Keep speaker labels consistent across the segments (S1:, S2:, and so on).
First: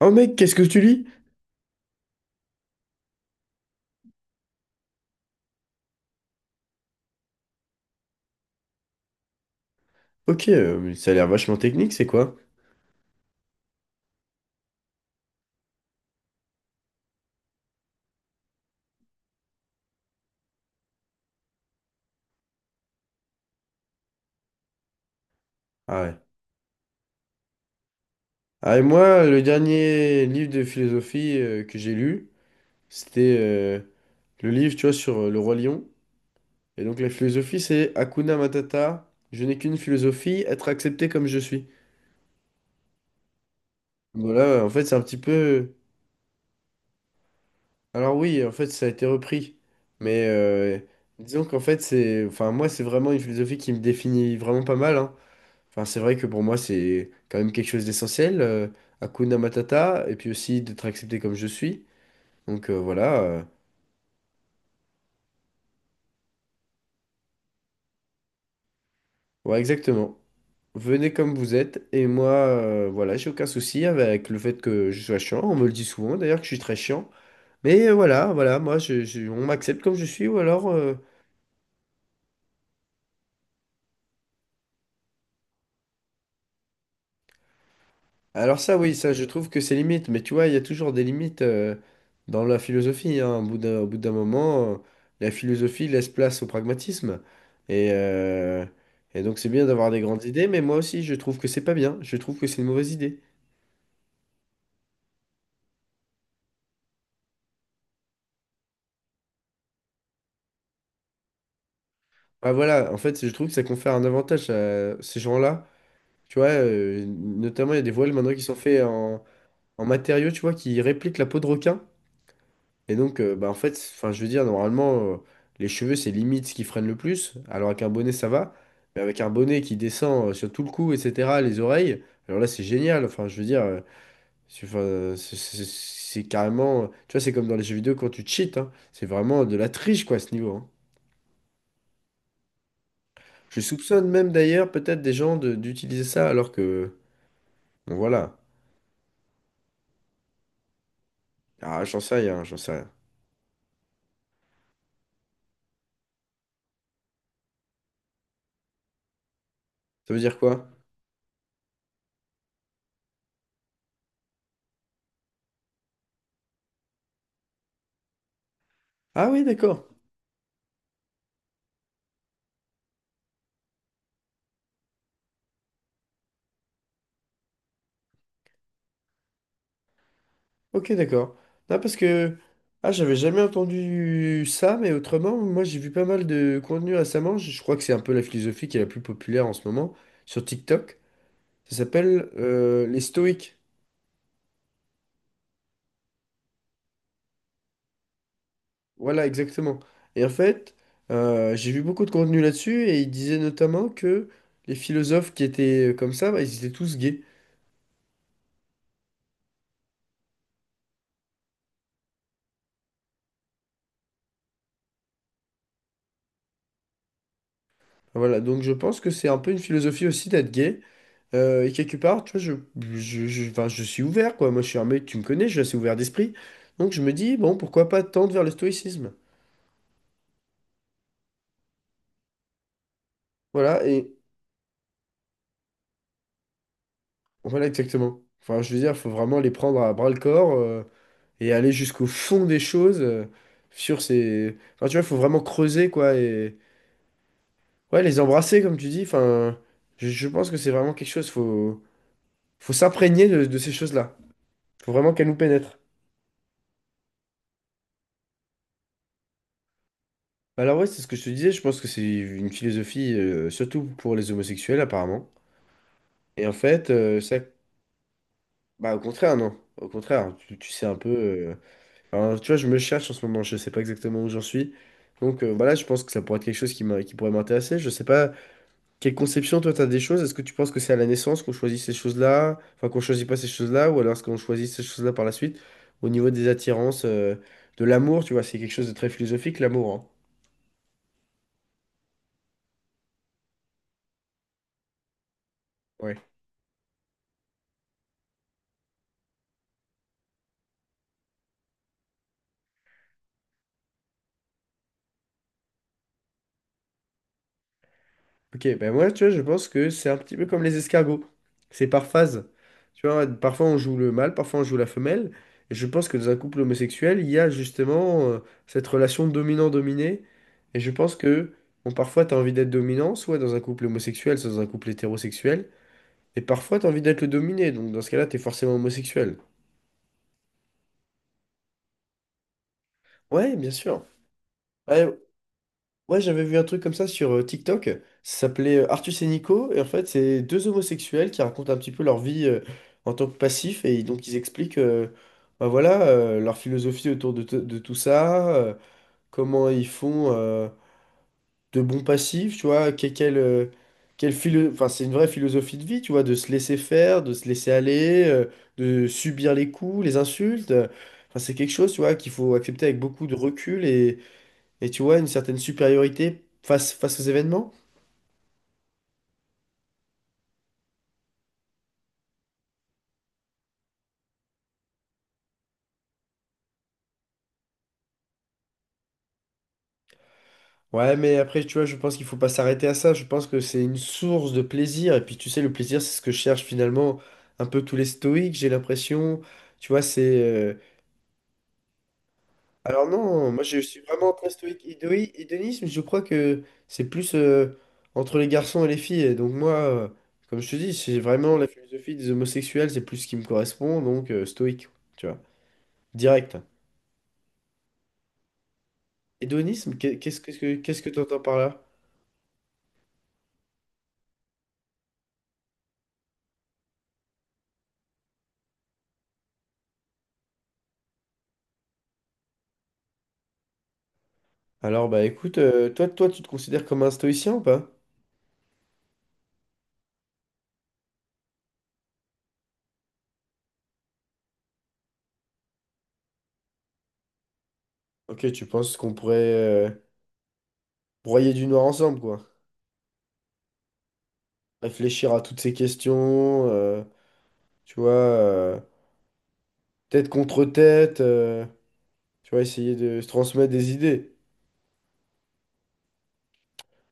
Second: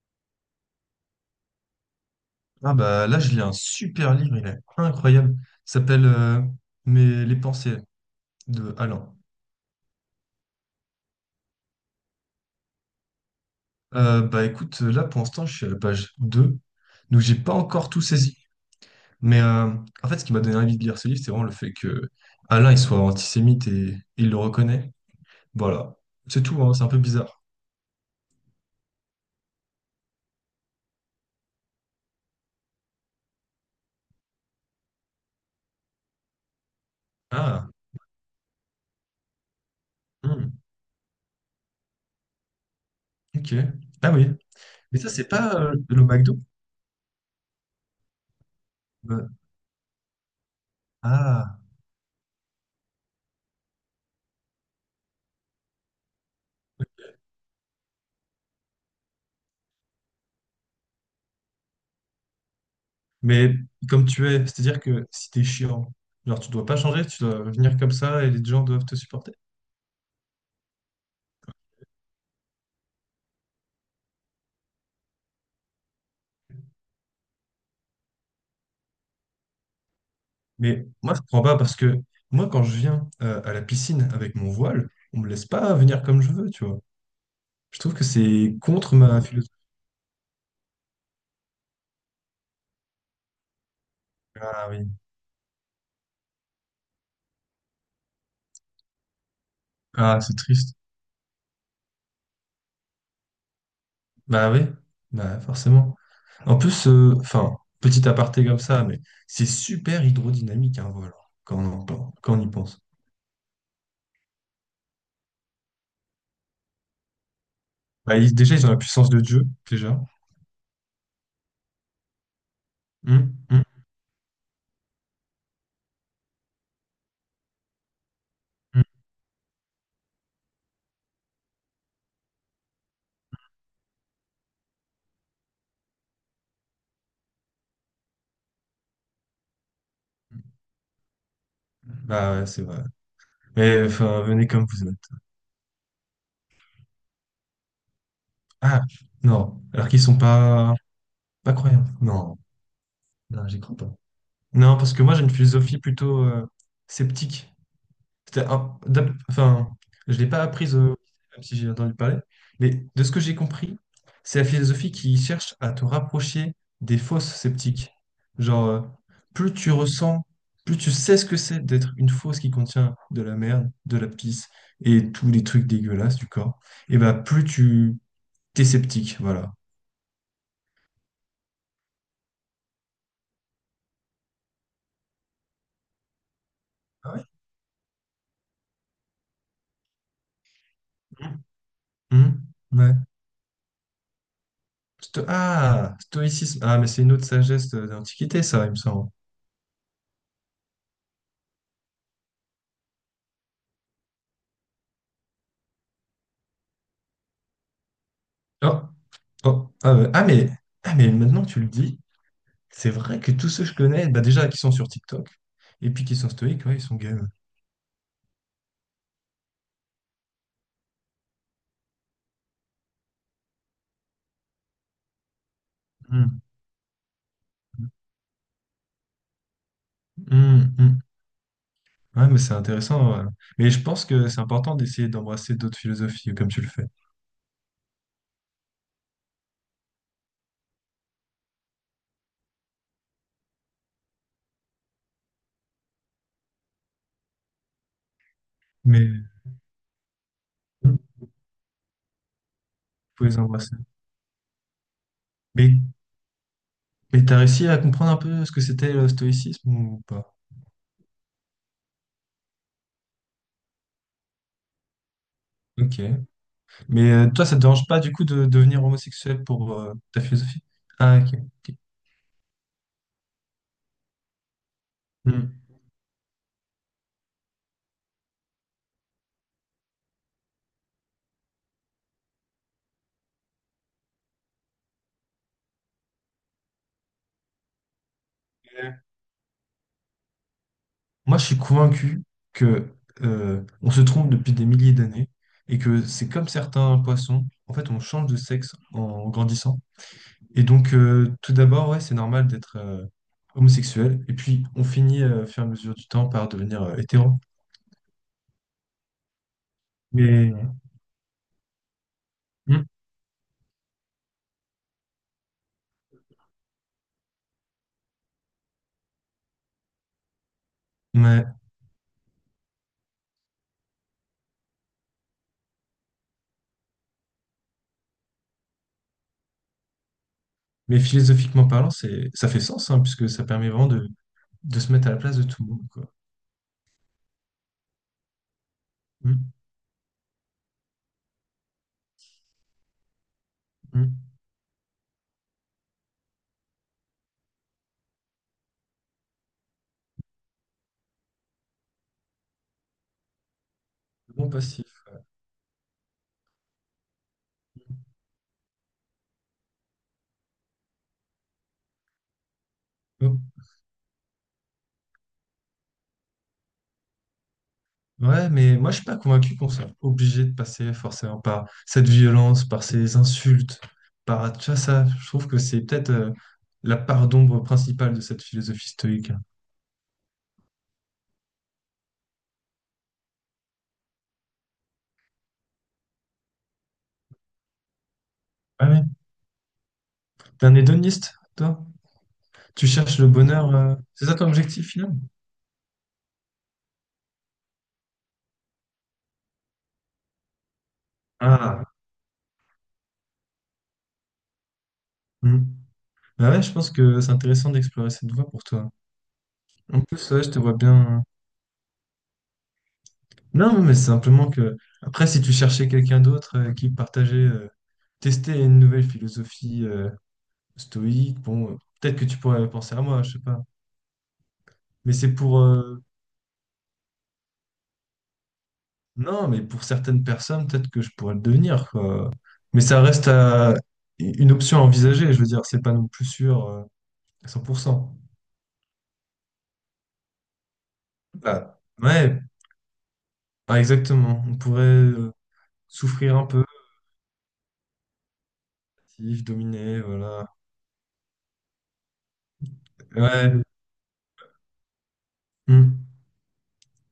S1: Oh mec, qu'est-ce que tu lis?
S2: Ah bah là, je lis un super livre, il est incroyable. Il s'appelle mes les pensées de Alain.
S1: Ok, mais ça a l'air vachement technique, c'est quoi?
S2: Bah écoute, là pour l'instant, je suis à la page 2 donc j'ai pas encore tout saisi. Mais en fait, ce qui m'a donné envie de lire ce livre, c'est vraiment le fait que Alain il soit antisémite et il le reconnaît. Voilà.
S1: Ah ouais.
S2: C'est tout, hein, c'est un peu bizarre.
S1: Ah et moi, le dernier livre de philosophie que j'ai lu, c'était le livre, tu vois, sur le roi lion. Et donc la philosophie,
S2: Ah,
S1: c'est Hakuna Matata, je n'ai qu'une philosophie,
S2: hmm,
S1: être accepté comme je suis.
S2: ok. Ah oui.
S1: Voilà, en fait, c'est
S2: Mais
S1: un
S2: ça,
S1: petit
S2: c'est pas
S1: peu...
S2: le McDo?
S1: Alors oui, en fait, ça a été
S2: Euh,
S1: repris. Mais disons
S2: ah.
S1: qu'en fait, c'est... Enfin, moi, c'est vraiment une philosophie qui me définit vraiment pas mal, hein. Enfin, c'est vrai que pour moi, c'est quand même quelque chose d'essentiel, Hakuna Matata, et puis aussi d'être accepté comme je suis. Donc voilà,
S2: Mais comme tu es, c'est-à-dire que si t'es chiant, genre tu dois pas changer, tu dois venir comme ça et les gens doivent te supporter.
S1: ouais, exactement. Venez comme vous êtes, et moi, voilà, j'ai aucun souci avec le fait que je sois chiant. On me le dit souvent, d'ailleurs, que je suis très chiant. Mais voilà, voilà, moi, on m'accepte comme je suis, ou
S2: Mais moi, je comprends pas parce que moi, quand je viens à la piscine avec mon voile, on me laisse pas venir comme je veux, tu vois. Je trouve que c'est
S1: alors ça, oui,
S2: contre
S1: ça,
S2: ma
S1: je trouve
S2: philosophie.
S1: que c'est limite, mais tu vois, il y a toujours des limites dans la philosophie. Hein. Au bout d'un, au bout d'un
S2: Ah
S1: moment,
S2: oui.
S1: la philosophie laisse place au pragmatisme. Et, euh, et donc c'est bien d'avoir des
S2: Ah,
S1: grandes
S2: c'est
S1: idées, mais moi
S2: triste.
S1: aussi, je trouve que c'est pas bien. Je trouve que c'est une mauvaise idée.
S2: Bah oui, bah forcément. En plus, enfin, petit aparté comme ça, mais c'est super hydrodynamique un voile, hein, quand on, quand on y
S1: Ah
S2: pense.
S1: voilà, en fait, je trouve que ça confère un avantage à ces gens-là. Tu vois, notamment, il y a des voiles
S2: Bah,
S1: maintenant qui sont
S2: déjà, ils ont la
S1: faits
S2: puissance de
S1: en,
S2: Dieu,
S1: en
S2: déjà.
S1: matériaux, tu vois, qui répliquent la peau de requin. Et donc,
S2: Hum,
S1: bah, en
S2: hum,
S1: fait, enfin, je veux dire, normalement, les cheveux, c'est limite ce qui freine le plus. Alors, avec un bonnet, ça va.
S2: hum.
S1: Mais avec un bonnet qui descend sur tout le cou, etc., les oreilles, alors là, c'est génial. Enfin, je veux dire, c'est enfin, c'est carrément. Tu vois, c'est comme dans les jeux vidéo quand tu cheats. Hein. C'est vraiment de la triche, quoi, à ce niveau. Hein.
S2: Bah ouais, c'est vrai.
S1: Je
S2: Mais
S1: soupçonne
S2: enfin,
S1: même
S2: venez comme
S1: d'ailleurs,
S2: vous
S1: peut-être, des
S2: êtes.
S1: gens d'utiliser ça alors que. Bon, voilà.
S2: Ah, non. Alors qu'ils sont pas, pas
S1: Ah,
S2: croyants.
S1: j'en sais
S2: Non,
S1: rien, j'en sais rien.
S2: non, j'y crois pas. Non, parce que moi, j'ai une philosophie plutôt sceptique. Enfin,
S1: Ça
S2: je
S1: veut
S2: l'ai
S1: dire
S2: pas
S1: quoi?
S2: apprise, même si j'ai entendu parler. Mais de ce que j'ai compris, c'est la philosophie qui cherche à te rapprocher des fausses sceptiques. Genre,
S1: Ah oui,
S2: plus tu
S1: d'accord.
S2: ressens, plus tu sais ce que c'est d'être une fausse qui contient de la merde, de la pisse et tous les trucs dégueulasses du corps et bah plus tu t'es sceptique, voilà.
S1: Ok, d'accord. Non, parce que ah, j'avais jamais entendu ça, mais autrement, moi j'ai vu pas mal de contenu
S2: Ah ouais?
S1: récemment. Je crois que c'est un peu la philosophie qui est la plus populaire en ce moment sur TikTok. Ça s'appelle
S2: Mhm.
S1: les
S2: Ouais.
S1: stoïques.
S2: Ah, stoïcisme. Ah, mais c'est une autre sagesse d'Antiquité, ça, il me semble.
S1: Voilà, exactement. Et en fait, j'ai vu beaucoup de contenu là-dessus et ils disaient notamment que les philosophes qui étaient comme ça, bah, ils étaient tous gays.
S2: Oh, oh, ah, ouais. Ah, mais maintenant que tu le dis, c'est vrai que tous ceux que je connais, bah, déjà, qui sont sur TikTok, et puis qui sont stoïques, ouais, ils sont game.
S1: Voilà, donc je pense que c'est un peu une philosophie aussi d'être gay. Et quelque part, tu vois, enfin, je suis ouvert, quoi. Moi, je suis un mec, tu me connais, je suis assez ouvert d'esprit.
S2: Mhm.
S1: Donc, je me dis, bon, pourquoi pas tendre vers le stoïcisme?
S2: Mhm. Ouais, mais c'est intéressant, ouais. Mais je
S1: Voilà,
S2: pense
S1: et
S2: que c'est important d'essayer d'embrasser d'autres philosophies, comme tu le fais.
S1: voilà, exactement. Enfin, je veux dire, il faut vraiment les prendre à bras-le-corps et aller jusqu'au fond des choses sur ces... Enfin, tu vois, il faut vraiment creuser, quoi, et... Ouais, les embrasser, comme tu dis.
S2: Mais
S1: Enfin, je pense que c'est vraiment
S2: hmm,
S1: quelque
S2: vous
S1: chose, faut s'imprégner
S2: pouvez les
S1: de ces
S2: embrasser.
S1: choses-là. Faut vraiment qu'elles nous pénètrent.
S2: Mais, mais t'as réussi à comprendre un peu ce que c'était le stoïcisme ou pas?
S1: Bah, alors ouais, c'est ce que je te disais, je pense que c'est une philosophie surtout pour les homosexuels apparemment.
S2: Ok.
S1: Et en fait,
S2: Mais
S1: ça...
S2: toi, ça te dérange pas du coup de devenir
S1: bah, au contraire,
S2: homosexuel
S1: non.
S2: pour
S1: Au
S2: ta
S1: contraire,
S2: philosophie?
S1: tu sais un peu...
S2: Ah, ok. Ok.
S1: enfin, tu vois, je me cherche en ce moment, je sais pas exactement où j'en suis.
S2: Hmm.
S1: Donc voilà, je pense que ça pourrait être quelque chose qui pourrait m'intéresser. Je sais pas, quelle conception toi t'as des choses? Est-ce que tu penses que c'est à la naissance qu'on choisit ces choses-là? Enfin, qu'on choisit pas ces choses-là, ou alors est-ce qu'on choisit ces choses-là par la suite? Au niveau des attirances, de l'amour, tu vois, c'est quelque chose
S2: Euh,
S1: de très philosophique, l'amour, hein.
S2: moi, je suis convaincu que on se trompe depuis des milliers d'années et que
S1: Ouais.
S2: c'est comme certains poissons. En fait, on change de sexe en grandissant. Et donc, tout d'abord, ouais, c'est normal d'être homosexuel. Et puis, on finit, au fur et à mesure du temps, par devenir hétéro.
S1: Ok, ben moi, tu vois, je pense que c'est un petit peu comme les
S2: Mais,
S1: escargots. C'est par phase.
S2: mm,
S1: Tu vois, parfois on joue le mâle, parfois on joue la femelle. Et je pense que dans un couple homosexuel, il y a justement cette relation dominant-dominé. Et je pense
S2: mais,
S1: que, bon, parfois t'as envie d'être dominant, soit dans un couple homosexuel, soit dans un couple hétérosexuel. Et parfois t'as envie d'être le dominé. Donc dans ce cas-là, t'es forcément homosexuel.
S2: mais philosophiquement parlant, ça fait sens, hein, puisque ça
S1: Ouais,
S2: permet
S1: bien
S2: vraiment
S1: sûr.
S2: de se mettre à
S1: Ouais,
S2: la place de tout le monde, quoi.
S1: ouais, j'avais vu un truc comme ça sur TikTok. Ça s'appelait Artus et
S2: Mm.
S1: Nico. Et en fait, c'est deux homosexuels qui racontent un petit peu leur vie en tant que passif. Et
S2: Mm.
S1: donc, ils expliquent bah voilà, leur philosophie autour de tout ça, comment ils font de bons passifs, tu vois. Quelle,
S2: Bon
S1: enfin, c'est
S2: passif.
S1: une vraie philosophie de vie, tu vois, de se laisser faire, de se laisser aller, de subir les coups, les insultes. Enfin, c'est quelque chose, tu vois, qu'il faut accepter avec beaucoup de
S2: Oh.
S1: recul et tu vois, une certaine supériorité face aux événements.
S2: Ouais, mais moi je suis pas convaincu qu'on soit obligé de passer forcément par cette violence, par ces insultes, par tu vois, ça. Je trouve que c'est peut-être la part d'ombre principale de cette philosophie stoïque.
S1: Ouais, mais après, tu vois, je pense qu'il faut pas s'arrêter à ça. Je pense que c'est une source de plaisir. Et puis, tu sais, le plaisir, c'est ce que cherchent finalement un peu tous les stoïques, j'ai
S2: Ah ouais.
S1: l'impression. Tu vois, c'est...
S2: T'es un hédoniste, toi? Tu
S1: Alors
S2: cherches le
S1: non, moi,
S2: bonheur.
S1: je suis
S2: C'est
S1: vraiment
S2: ça ton
S1: très stoïque.
S2: objectif final?
S1: Hédonisme, je crois que c'est plus entre les garçons et les filles. Et donc moi, comme je te dis, c'est vraiment la
S2: Ah.
S1: philosophie des homosexuels, c'est plus ce qui me correspond. Donc, stoïque, tu vois,
S2: Hmm. Ah
S1: direct.
S2: ouais, je pense que c'est intéressant d'explorer cette voie pour toi.
S1: Hédonisme,
S2: En
S1: qu'est-
S2: plus,
S1: qu'est-ce
S2: ouais, je te
S1: que
S2: vois
S1: qu'est-ce que
S2: bien.
S1: t'entends par là?
S2: Non, mais c'est simplement que après, si tu cherchais quelqu'un d'autre qui partageait, testait une nouvelle philosophie. Stoïque. Bon, peut-être que tu pourrais penser à moi, je sais pas.
S1: Alors,
S2: Mais
S1: bah
S2: c'est
S1: écoute,
S2: pour...
S1: toi, tu te considères comme un stoïcien ou pas?
S2: Non, mais pour certaines personnes, peut-être que je pourrais le devenir, quoi. Mais ça reste à- une option à envisager, je veux dire, c'est pas non plus sûr à 100%.
S1: Ok, tu penses qu'on pourrait broyer du
S2: Bah,
S1: noir ensemble,
S2: ouais,
S1: quoi.
S2: bah, exactement. On pourrait
S1: Réfléchir à toutes ces
S2: souffrir un peu,
S1: questions, tu vois,
S2: si je
S1: tête
S2: voilà.
S1: contre tête, tu vois, essayer de se
S2: Ouais.
S1: transmettre des idées.
S2: Hmm.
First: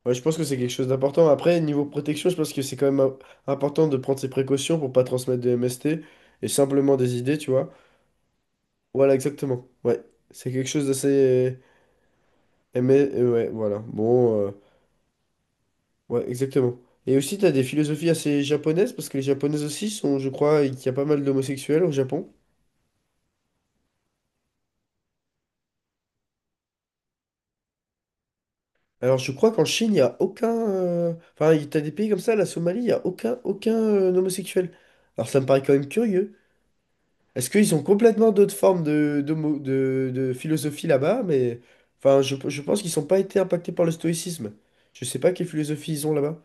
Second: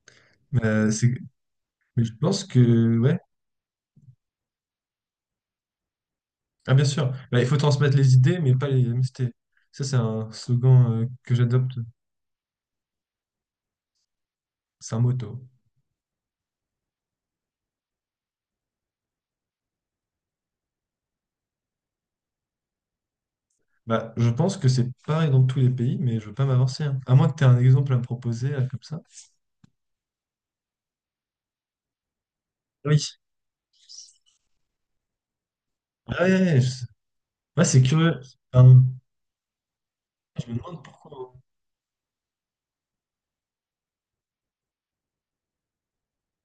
S1: Ouais, je pense que c'est
S2: Mais,
S1: quelque chose
S2: euh, c'est-
S1: d'important. Après, niveau
S2: mais je
S1: protection, je
S2: pense
S1: pense que c'est quand
S2: que,
S1: même
S2: ouais.
S1: important de prendre ses précautions pour pas transmettre de MST et
S2: Ah, bien
S1: simplement
S2: sûr.
S1: des idées,
S2: Bah, il
S1: tu
S2: faut
S1: vois.
S2: transmettre les idées, mais pas les
S1: Voilà,
S2: MST.
S1: exactement.
S2: Ça, c'est
S1: Ouais,
S2: un
S1: c'est quelque chose
S2: slogan
S1: d'assez...
S2: que j'adopte.
S1: Ouais, voilà. Bon.
S2: C'est un motto.
S1: Ouais, exactement. Et aussi, t'as des philosophies assez japonaises, parce que les japonaises aussi sont, je crois, qu'il y a pas mal d'homosexuels au Japon.
S2: Bah, je pense que c'est pareil dans tous les pays, mais je veux pas m'avancer, hein. À moins que tu aies un exemple à me proposer, là, comme ça.
S1: Alors, je crois qu'en Chine, il n'y a aucun... Enfin, t'as des pays comme ça, la Somalie, il n'y
S2: Oui.
S1: a aucun homosexuel. Alors, ça me paraît quand même
S2: Ah
S1: curieux.
S2: ouais, ouais, sais.
S1: Est-ce
S2: Ouais,
S1: qu'ils
S2: c'est
S1: ont
S2: curieux.
S1: complètement d'autres
S2: Enfin,
S1: formes de
S2: je me demande
S1: philosophie là-bas?
S2: pourquoi.
S1: Mais, enfin, je pense qu'ils n'ont pas été impactés par le stoïcisme. Je sais pas quelle philosophie ils ont là-bas.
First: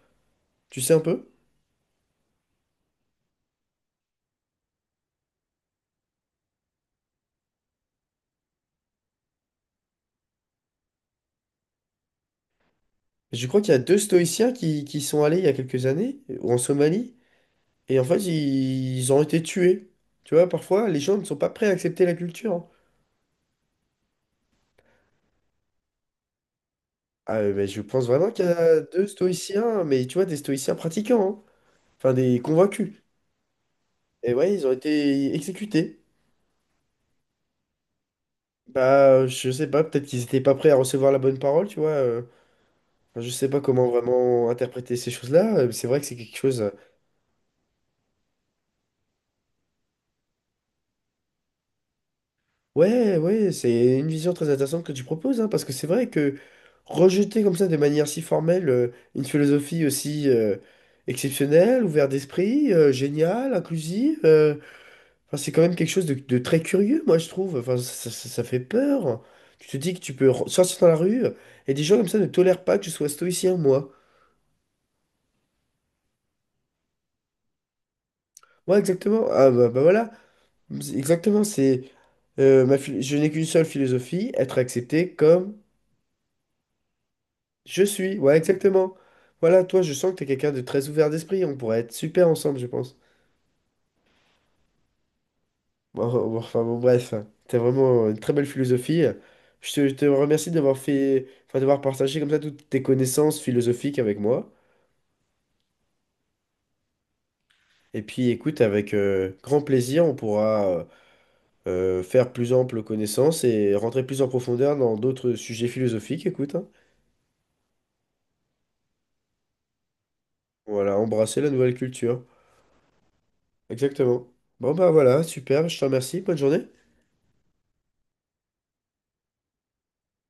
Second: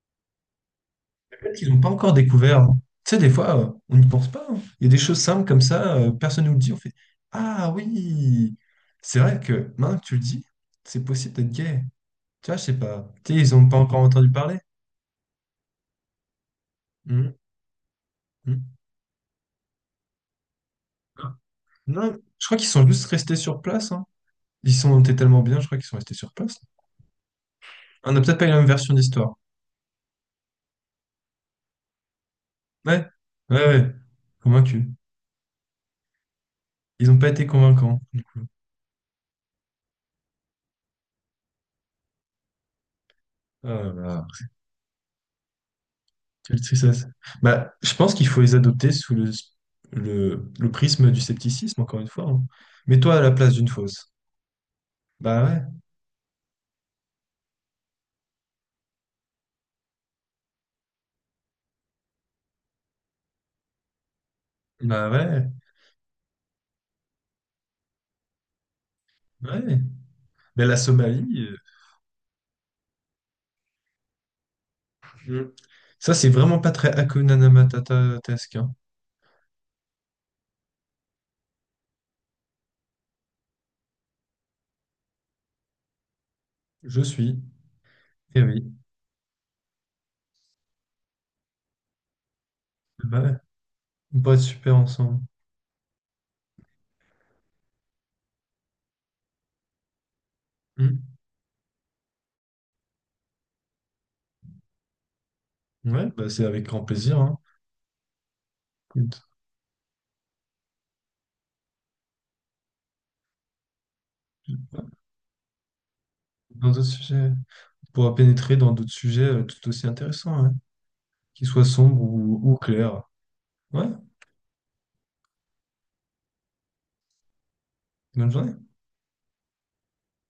S1: Tu sais un peu?
S2: Peut-être qu'ils n'ont pas encore découvert, hein. Tu sais, des fois, on n'y pense pas, hein. Il y a des choses simples comme ça, personne ne nous le dit. On fait ah oui! C'est vrai que maintenant que tu le dis, c'est possible d'être gay. Tu vois, je sais pas. Tu
S1: Je
S2: sais, ils
S1: crois
S2: n'ont
S1: qu'il y
S2: pas
S1: a deux
S2: encore entendu
S1: stoïciens
S2: parler.
S1: qui sont allés il y a quelques années, ou en Somalie.
S2: Mhm,
S1: Et en fait,
S2: mhm.
S1: ils ont été tués. Tu vois, parfois, les gens ne sont pas prêts à accepter la
S2: Non, je
S1: culture.
S2: crois
S1: Hein.
S2: qu'ils sont juste restés sur place, hein. Ils sont étaient tellement bien, je crois qu'ils sont restés sur place.
S1: Ah, mais ben, je pense
S2: On n'a
S1: vraiment
S2: peut-être
S1: qu'il
S2: pas
S1: y
S2: eu la même
S1: a
S2: version
S1: deux
S2: d'histoire.
S1: stoïciens, mais tu vois, des stoïciens pratiquants, hein. Enfin, des convaincus.
S2: Ouais, ouais.
S1: Et ouais, ils ont
S2: Convaincu.
S1: été exécutés.
S2: Ils n'ont pas été convaincants, du coup.
S1: Bah, je sais pas, peut-être qu'ils étaient pas prêts à recevoir la bonne parole, tu vois. Enfin, je sais pas
S2: Ah
S1: comment
S2: là là,
S1: vraiment interpréter ces choses-là. Mais c'est vrai que c'est quelque chose.
S2: quelle tristesse. Bah, je pense qu'il faut les adopter sous le prisme du scepticisme, encore une fois, hein. Mets-toi
S1: Ouais,
S2: à la
S1: ouais,
S2: place d'une
S1: c'est une
S2: fausse.
S1: vision très intéressante que tu proposes,
S2: Bah
S1: hein,
S2: ouais,
S1: parce que c'est vrai que rejeter comme ça de manière si formelle une philosophie aussi exceptionnelle, ouverte d'esprit, géniale, inclusive,
S2: bah
S1: enfin,
S2: ouais,
S1: c'est quand même quelque chose de très curieux, moi je trouve. Enfin, ça fait peur. Tu te
S2: ouais.
S1: dis que tu peux
S2: Mais la
S1: sortir dans la rue
S2: Somalie,
S1: et des gens comme ça ne tolèrent pas que je sois stoïcien, moi.
S2: euh, mm. ça c'est vraiment pas très Hakuna Matata-tesque, hein.
S1: Ouais, exactement. Ah voilà, exactement, c'est je n'ai qu'une seule philosophie, être accepté comme
S2: Je suis.
S1: je suis, ouais,
S2: Eh oui.
S1: exactement. Voilà, toi, je sens que t'es quelqu'un de très ouvert d'esprit. On pourrait être super ensemble, je pense.
S2: Bah ouais, on pourrait être super ensemble.
S1: Bon, bon, bon, enfin, bon, bref, t'as vraiment une très belle philosophie. Je te remercie d'avoir
S2: Mm.
S1: fait, enfin, d'avoir partagé comme ça toutes tes connaissances philosophiques avec moi.
S2: Ouais, bah c'est avec grand plaisir, hein.
S1: Et puis, écoute, avec
S2: Écoute,
S1: grand plaisir, on pourra faire plus ample connaissance et rentrer plus en
S2: ouais,
S1: profondeur dans d'autres sujets philosophiques. Écoute, hein.
S2: dans d'autres sujets. Pourra pénétrer dans d'autres sujets tout aussi intéressants, hein,
S1: Voilà, embrasser
S2: qu'ils
S1: la
S2: soient
S1: nouvelle
S2: sombres
S1: culture.
S2: ou clairs. Ouais,
S1: Exactement. Bon, bah voilà, super. Je te remercie. Bonne journée.
S2: bonne journée.